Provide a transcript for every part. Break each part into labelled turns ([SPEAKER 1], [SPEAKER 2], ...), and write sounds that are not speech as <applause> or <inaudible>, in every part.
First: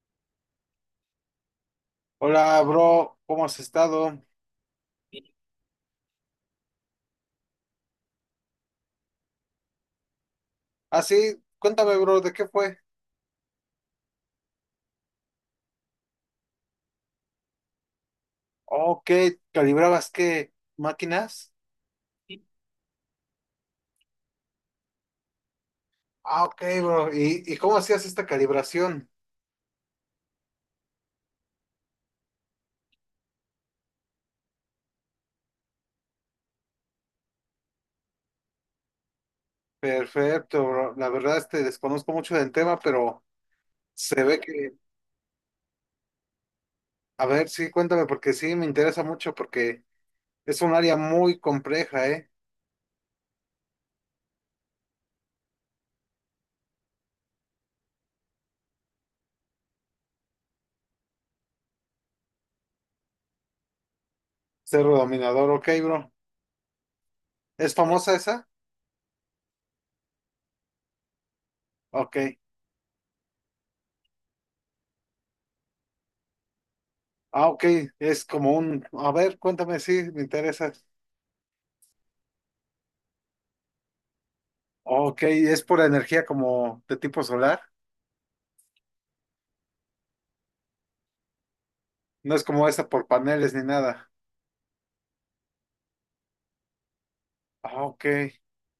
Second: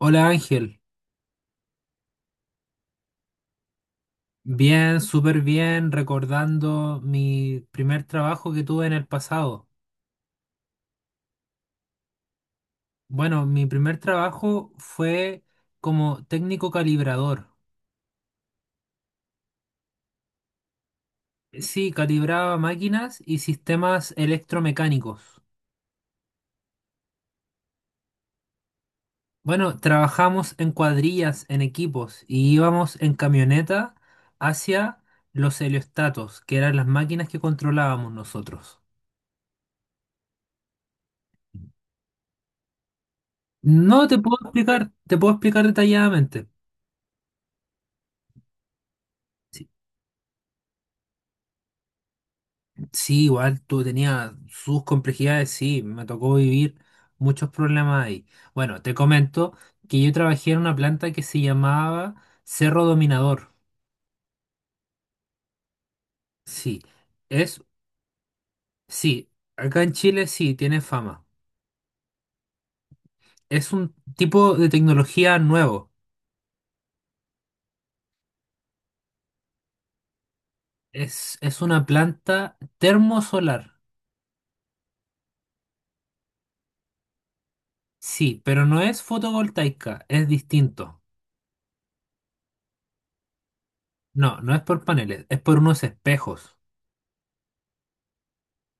[SPEAKER 1] Hola, Ángel.
[SPEAKER 2] Hola, bro, ¿cómo has estado?
[SPEAKER 1] Bien, súper bien, recordando mi primer trabajo que tuve en el pasado.
[SPEAKER 2] Ah, sí, cuéntame, bro, ¿de qué fue?
[SPEAKER 1] Bueno, mi primer trabajo fue como técnico calibrador.
[SPEAKER 2] Ok, ¿calibrabas qué? ¿Máquinas?
[SPEAKER 1] Sí, calibraba máquinas y sistemas electromecánicos.
[SPEAKER 2] Ah, ok, bro, ¿y cómo hacías esta calibración?
[SPEAKER 1] Bueno, trabajamos en cuadrillas, en equipos, y íbamos en camioneta hacia los heliostatos, que eran las máquinas que controlábamos nosotros.
[SPEAKER 2] Perfecto, bro, la verdad es que desconozco mucho del tema, pero
[SPEAKER 1] No te
[SPEAKER 2] se
[SPEAKER 1] puedo
[SPEAKER 2] ve que,
[SPEAKER 1] explicar, te puedo explicar detalladamente.
[SPEAKER 2] a ver, sí, cuéntame, porque sí, me interesa mucho, porque es un área muy compleja, ¿eh?
[SPEAKER 1] Sí, igual tú tenías sus complejidades, sí, me tocó vivir muchos problemas ahí. Bueno, te comento que yo trabajé en una planta que se llamaba Cerro Dominador.
[SPEAKER 2] Cerro Dominador, ok, bro.
[SPEAKER 1] Sí, es,
[SPEAKER 2] ¿Es famosa esa?
[SPEAKER 1] sí, acá en Chile sí, tiene fama.
[SPEAKER 2] Ok,
[SPEAKER 1] Es un tipo de tecnología nuevo.
[SPEAKER 2] ah, ok, es como un, a ver, cuéntame, sí, me interesa.
[SPEAKER 1] Es una planta termosolar.
[SPEAKER 2] Ok, es pura energía como de tipo solar.
[SPEAKER 1] Sí, pero no es fotovoltaica, es distinto.
[SPEAKER 2] No es como esa por paneles ni nada.
[SPEAKER 1] No, no es por paneles, es por unos espejos.
[SPEAKER 2] Ah, ok,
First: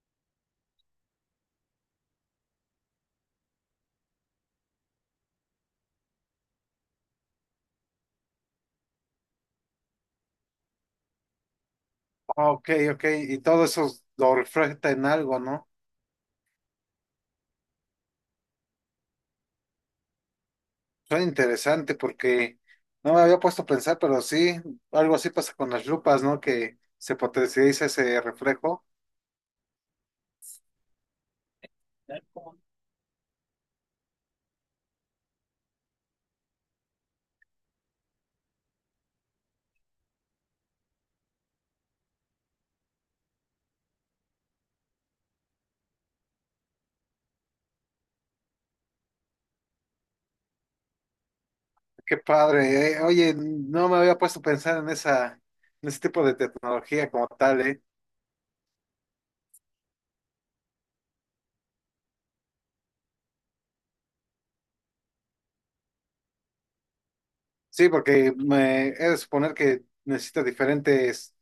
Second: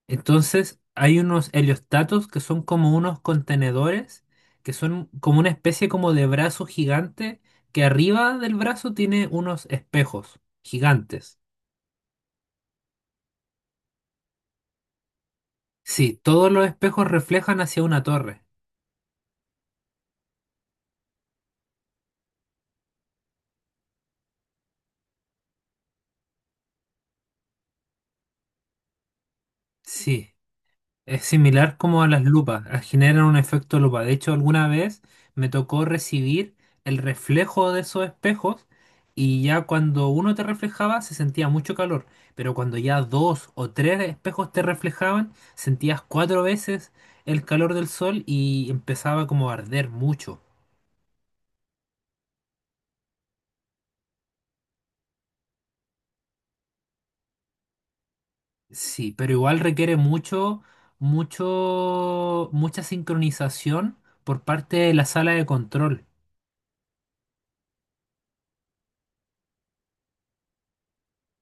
[SPEAKER 1] Entonces, hay unos heliostatos que son como unos contenedores, que son como una especie como de brazo gigante, que arriba del brazo tiene unos espejos gigantes.
[SPEAKER 2] ah, ok, ok. Y todo eso lo refleja en algo, ¿no?
[SPEAKER 1] Sí, todos los espejos reflejan hacia una torre.
[SPEAKER 2] Suena interesante porque no me había puesto a pensar, pero sí, algo así pasa con las lupas, ¿no? Que se potencializa ese reflejo.
[SPEAKER 1] Sí. Es similar como a las lupas, generan un efecto lupa. De hecho, alguna vez me tocó recibir el reflejo de esos espejos y ya cuando uno te reflejaba se sentía mucho calor, pero cuando ya dos o tres espejos te reflejaban, sentías cuatro veces el calor del sol y empezaba como a arder mucho.
[SPEAKER 2] Qué padre. Oye, no me había puesto a pensar en esa, en ese tipo de tecnología como tal, ¿eh?
[SPEAKER 1] Sí, pero igual requiere mucho, mucho, mucha sincronización por parte de la sala de control.
[SPEAKER 2] Sí, porque me he de suponer que necesita diferentes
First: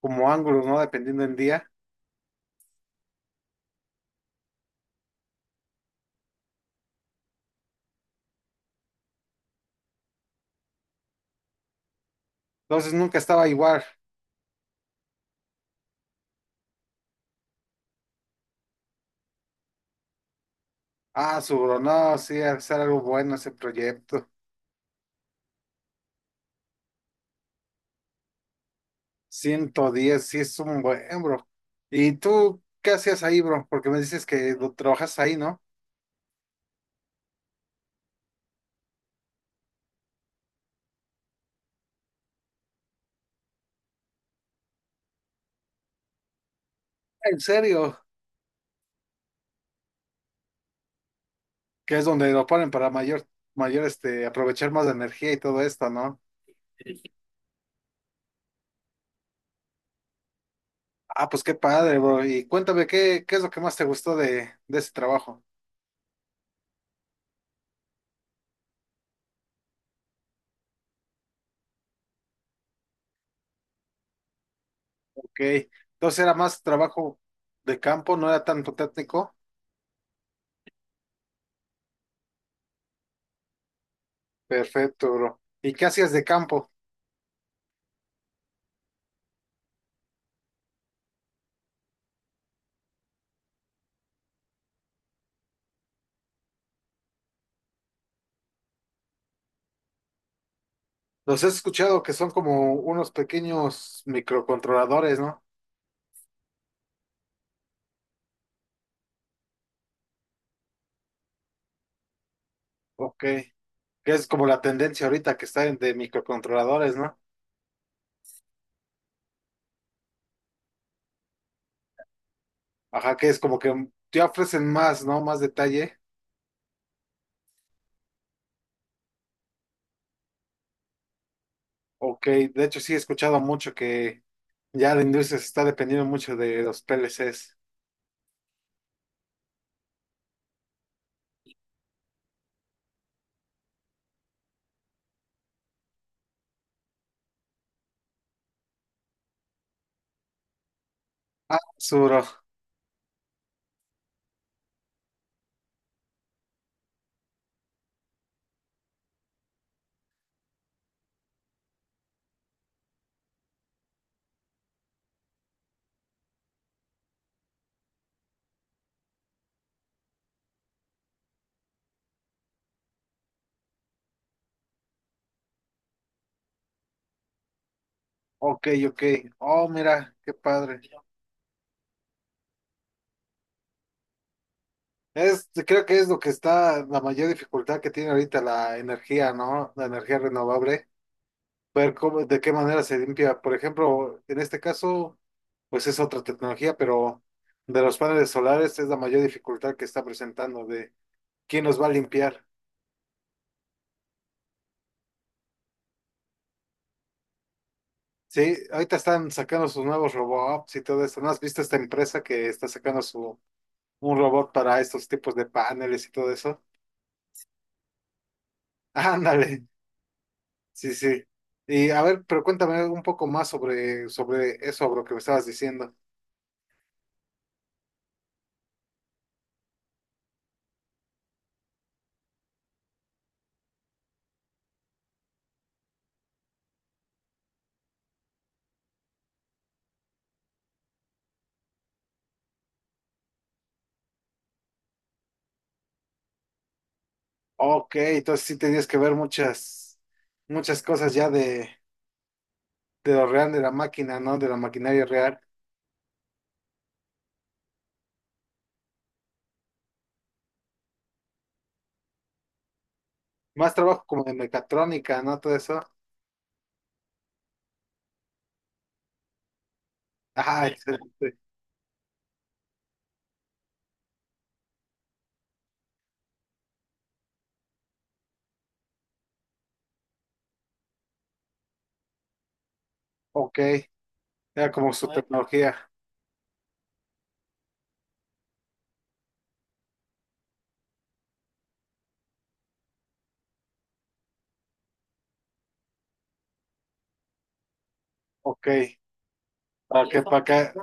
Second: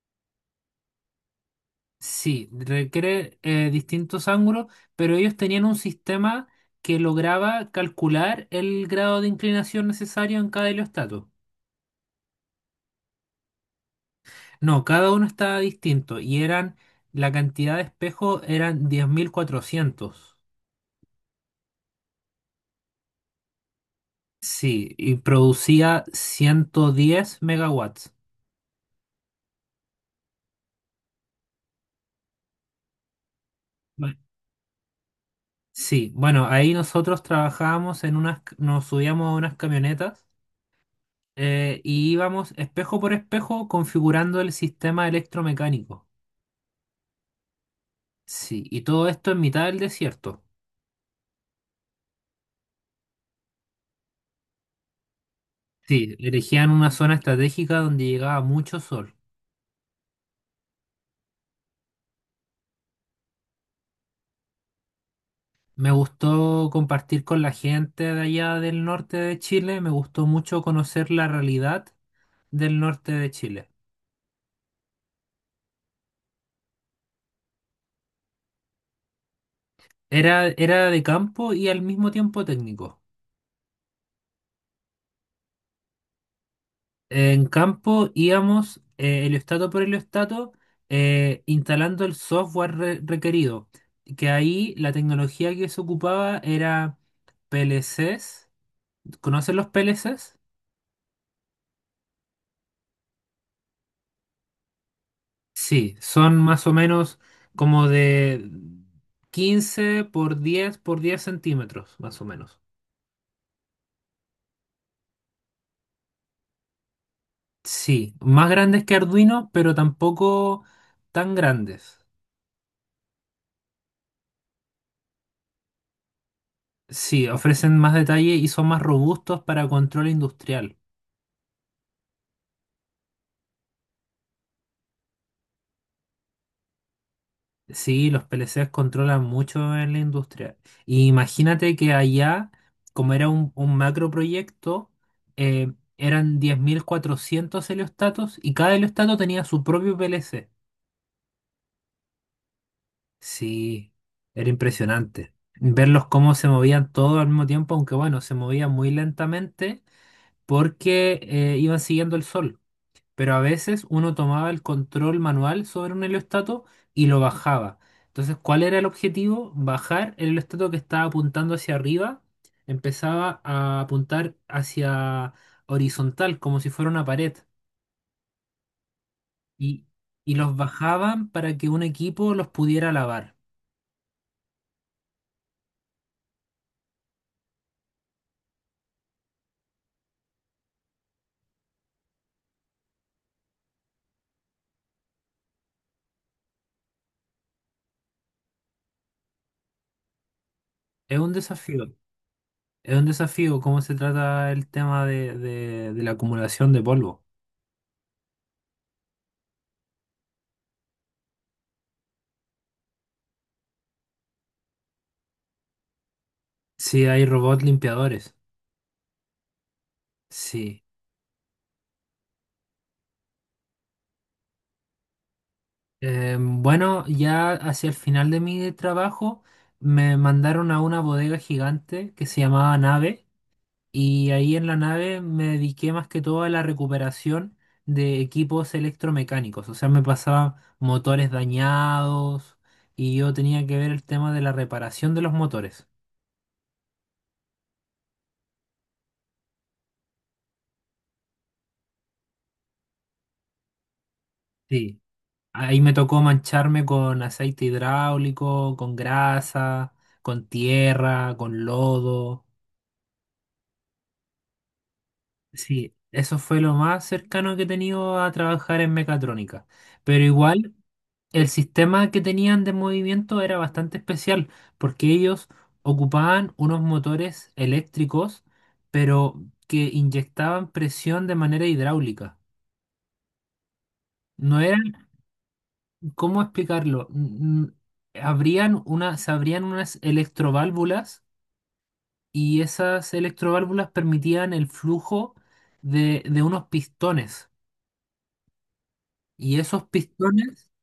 [SPEAKER 2] como ángulos, ¿no? Dependiendo del día.
[SPEAKER 1] Sí, requiere distintos ángulos, pero ellos tenían un sistema que lograba calcular el grado de inclinación necesario en cada heliostato.
[SPEAKER 2] Entonces nunca estaba igual.
[SPEAKER 1] No, cada uno estaba distinto y eran, la cantidad de espejos eran 10.400.
[SPEAKER 2] Ah, su bro, no, sí, hacer algo bueno ese proyecto.
[SPEAKER 1] Sí, y producía 110 megawatts.
[SPEAKER 2] 110, sí es un buen, bro. ¿Y tú qué hacías ahí, bro? Porque me
[SPEAKER 1] Bueno,
[SPEAKER 2] dices que lo trabajas ahí, ¿no?
[SPEAKER 1] Sí, bueno, ahí nosotros trabajábamos en unas, nos subíamos a unas camionetas y íbamos espejo por espejo configurando el sistema electromecánico.
[SPEAKER 2] En serio,
[SPEAKER 1] Sí, y todo esto en mitad del desierto.
[SPEAKER 2] que es donde lo ponen para mayor, mayor, este, aprovechar más de energía y todo esto,
[SPEAKER 1] Sí,
[SPEAKER 2] ¿no?
[SPEAKER 1] elegían una zona estratégica donde llegaba mucho sol.
[SPEAKER 2] Ah, pues qué padre, bro. Y cuéntame, ¿qué es lo que más te gustó de ese trabajo?
[SPEAKER 1] Me gustó compartir con la gente de allá del norte de Chile, me gustó mucho conocer la realidad del norte de Chile.
[SPEAKER 2] Ok, entonces era más trabajo de campo, no era tanto técnico.
[SPEAKER 1] Era, era de campo y al mismo tiempo técnico.
[SPEAKER 2] Perfecto, bro. ¿Y qué hacías de campo?
[SPEAKER 1] En campo íbamos heliostato por heliostato, instalando el software requerido, que ahí la tecnología que se ocupaba era PLCs. ¿Conocen los PLCs?
[SPEAKER 2] Los he escuchado que son como unos pequeños microcontroladores, ¿no?
[SPEAKER 1] Sí, son más o menos como de 15 por 10 por 10 centímetros, más o menos.
[SPEAKER 2] Ok. Que es como la tendencia ahorita que de microcontroladores, ¿no?
[SPEAKER 1] Sí, más grandes que Arduino, pero tampoco tan grandes.
[SPEAKER 2] Ajá, que es como que te ofrecen más, ¿no? Más detalle.
[SPEAKER 1] Sí, ofrecen más detalle y son más robustos para control industrial.
[SPEAKER 2] Ok, de hecho sí he escuchado mucho que ya la industria se está dependiendo mucho de los PLCs.
[SPEAKER 1] Sí, los PLCs controlan mucho en la industria. Y imagínate que allá, como era un macro proyecto, eh, eran 10.400 heliostatos y cada heliostato tenía su propio PLC.
[SPEAKER 2] Ah, Suro.
[SPEAKER 1] Sí, era impresionante. Verlos cómo se movían todos al mismo tiempo, aunque bueno, se movían muy lentamente porque iban siguiendo el sol. Pero a veces uno tomaba el control manual sobre un heliostato y lo bajaba. Entonces, ¿cuál era el objetivo? Bajar el heliostato que estaba apuntando hacia arriba, empezaba a apuntar hacia horizontal, como si fuera una pared,
[SPEAKER 2] Ok, ok. Oh,
[SPEAKER 1] y,
[SPEAKER 2] mira, qué
[SPEAKER 1] y los
[SPEAKER 2] padre.
[SPEAKER 1] bajaban para que un equipo los pudiera lavar.
[SPEAKER 2] Es, creo que es lo que está la mayor dificultad que tiene ahorita la energía, ¿no? La energía renovable, ver cómo, de qué manera se limpia. Por ejemplo, en este caso, pues es otra tecnología, pero de los paneles solares es la mayor dificultad que está presentando de
[SPEAKER 1] Es un
[SPEAKER 2] quién nos
[SPEAKER 1] desafío,
[SPEAKER 2] va a limpiar.
[SPEAKER 1] es un desafío cómo se trata el tema de la acumulación de polvo.
[SPEAKER 2] Sí, ahorita están sacando sus nuevos robots y todo eso. ¿No has visto esta empresa que está sacando su un robot para estos tipos de paneles y todo eso?
[SPEAKER 1] Sí, hay robots limpiadores.
[SPEAKER 2] <laughs> Ándale,
[SPEAKER 1] Sí.
[SPEAKER 2] sí, sí. Y a ver, pero cuéntame un poco más sobre, sobre eso, bro, que me estabas diciendo.
[SPEAKER 1] Bueno, ya hacia el final de mi trabajo me mandaron a una bodega gigante que se llamaba Nave, y ahí en la nave me dediqué más que todo a la recuperación de equipos electromecánicos, o sea, me pasaban motores dañados y yo tenía que ver el tema de la reparación de los motores.
[SPEAKER 2] Ok, entonces sí tenías que ver muchas, muchas cosas ya de lo real, de la máquina, ¿no? De la
[SPEAKER 1] Sí,
[SPEAKER 2] maquinaria real.
[SPEAKER 1] ahí me tocó mancharme con aceite hidráulico, con grasa, con tierra, con lodo.
[SPEAKER 2] Más trabajo como de mecatrónica, ¿no? Todo eso.
[SPEAKER 1] Sí, eso fue lo más cercano que he tenido a trabajar en mecatrónica. Pero
[SPEAKER 2] Ah, sí,
[SPEAKER 1] igual,
[SPEAKER 2] excelente.
[SPEAKER 1] el sistema que tenían de movimiento era bastante especial, porque ellos ocupaban unos motores eléctricos, pero que inyectaban presión de manera hidráulica.
[SPEAKER 2] Ok.
[SPEAKER 1] No
[SPEAKER 2] Era como
[SPEAKER 1] eran,
[SPEAKER 2] su no tecnología.
[SPEAKER 1] ¿cómo explicarlo? Abrían una, se abrían unas electroválvulas y esas electroválvulas permitían el flujo de unos pistones.
[SPEAKER 2] Ok.
[SPEAKER 1] Y esos
[SPEAKER 2] Para sí, que, para
[SPEAKER 1] pistones
[SPEAKER 2] que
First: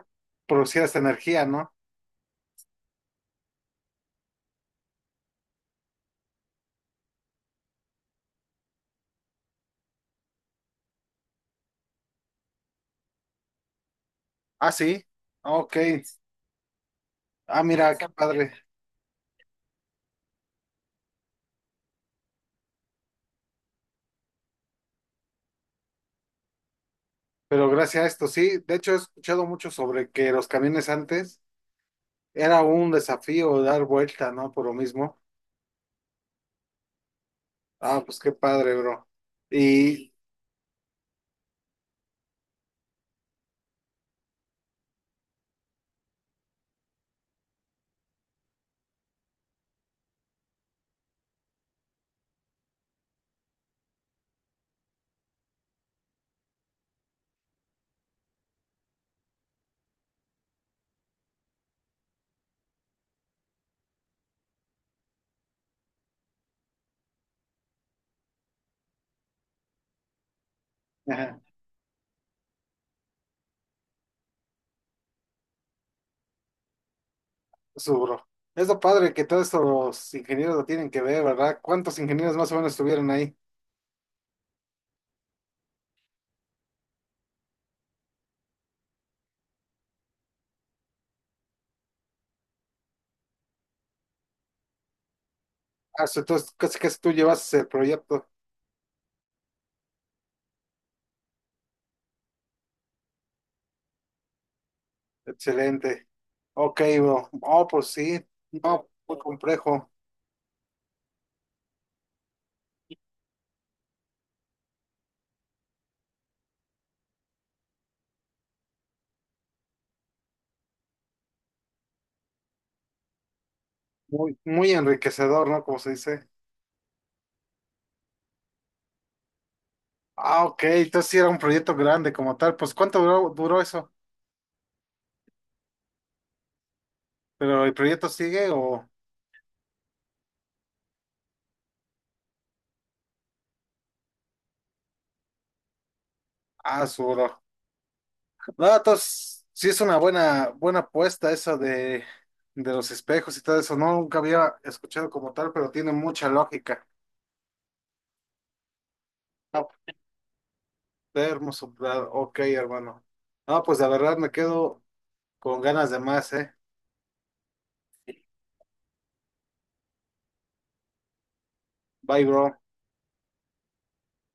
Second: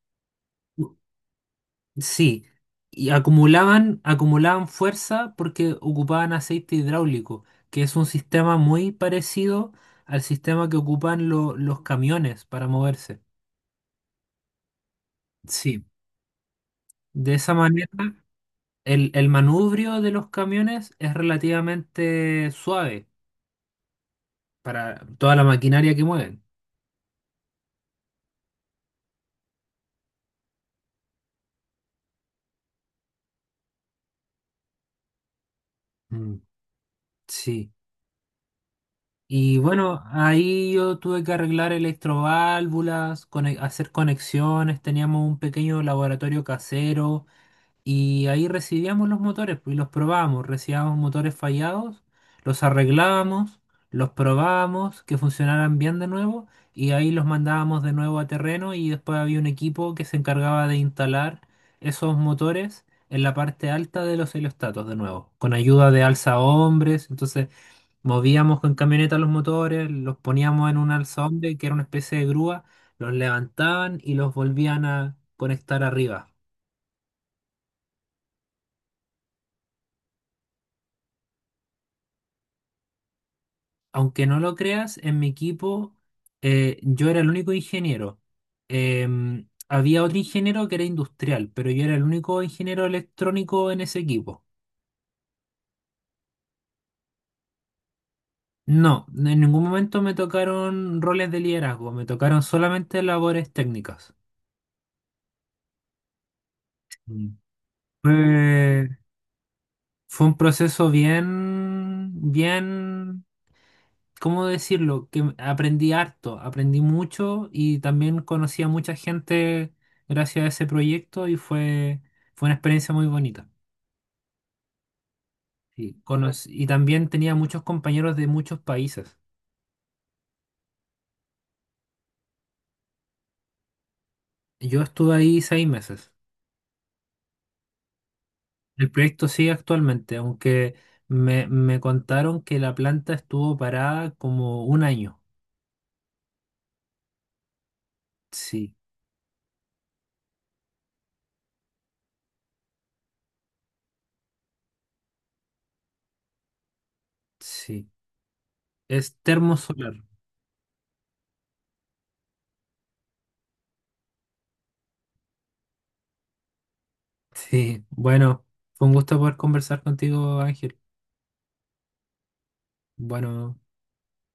[SPEAKER 2] producieras energía, ¿no?
[SPEAKER 1] sí, y acumulaban, acumulaban fuerza porque ocupaban aceite hidráulico, que es un sistema muy parecido al sistema que ocupan los camiones para moverse.
[SPEAKER 2] Ah, sí. Ok.
[SPEAKER 1] Sí, de esa
[SPEAKER 2] Ah,
[SPEAKER 1] manera
[SPEAKER 2] mira, qué padre.
[SPEAKER 1] el manubrio de los camiones es relativamente suave para toda la maquinaria que mueven.
[SPEAKER 2] Pero gracias a esto, sí. De hecho, he escuchado mucho sobre que los camiones antes era un desafío dar vuelta, ¿no? Por lo mismo.
[SPEAKER 1] Mm, sí.
[SPEAKER 2] Ah, pues qué padre, bro.
[SPEAKER 1] Y bueno,
[SPEAKER 2] Y,
[SPEAKER 1] ahí yo tuve que arreglar electroválvulas, hacer conexiones, teníamos un pequeño laboratorio casero. Y ahí recibíamos los motores pues, y los probábamos. Recibíamos motores fallados, los arreglábamos, los probábamos, que funcionaran bien de nuevo y ahí los mandábamos de nuevo a terreno y después había un equipo que se encargaba de instalar esos motores en la parte alta de los heliostatos de nuevo, con ayuda de alza hombres. Entonces movíamos con camioneta los motores, los poníamos en un alza
[SPEAKER 2] <laughs>
[SPEAKER 1] hombre que era una especie de grúa, los levantaban y los volvían a conectar arriba.
[SPEAKER 2] eso, bro. Es lo padre que todos estos ingenieros lo tienen que ver, ¿verdad? ¿Cuántos ingenieros más o menos estuvieron ahí?
[SPEAKER 1] Aunque no lo creas, en mi equipo, yo era el único ingeniero. Había otro ingeniero que era industrial, pero yo era el único ingeniero electrónico en ese equipo.
[SPEAKER 2] Ah, so, entonces casi casi tú llevas el proyecto.
[SPEAKER 1] No, en ningún momento me tocaron roles de liderazgo, me tocaron solamente labores técnicas.
[SPEAKER 2] Excelente. Ok, bro.
[SPEAKER 1] Mm.
[SPEAKER 2] Oh, pues sí.
[SPEAKER 1] Fue,
[SPEAKER 2] No, muy complejo.
[SPEAKER 1] fue un proceso bien, bien, ¿cómo decirlo? Que aprendí harto, aprendí mucho y también conocí a mucha gente gracias a ese proyecto y fue, fue una experiencia muy bonita.
[SPEAKER 2] Muy, muy enriquecedor, ¿no? Como se
[SPEAKER 1] Y,
[SPEAKER 2] dice.
[SPEAKER 1] y también tenía muchos compañeros de muchos países.
[SPEAKER 2] Ah, ok. Entonces sí era un proyecto grande como tal. Pues ¿cuánto duró, duró eso?
[SPEAKER 1] Yo estuve ahí 6 meses.
[SPEAKER 2] ¿Pero el proyecto sigue o...?
[SPEAKER 1] El proyecto sigue actualmente, aunque me contaron que la planta estuvo parada como un año.
[SPEAKER 2] Ah, su bro.
[SPEAKER 1] Sí,
[SPEAKER 2] No, entonces, sí es una buena, buena apuesta esa de los espejos y todo eso. No, nunca había escuchado como tal, pero tiene mucha lógica.
[SPEAKER 1] sí. Es
[SPEAKER 2] Ah,
[SPEAKER 1] termosolar.
[SPEAKER 2] termo soplado. Ok, hermano. Ah, pues la verdad me quedo con ganas de más, ¿eh?
[SPEAKER 1] Sí, bueno, fue un gusto poder conversar contigo, Ángel.
[SPEAKER 2] Bye, bro.
[SPEAKER 1] Bueno.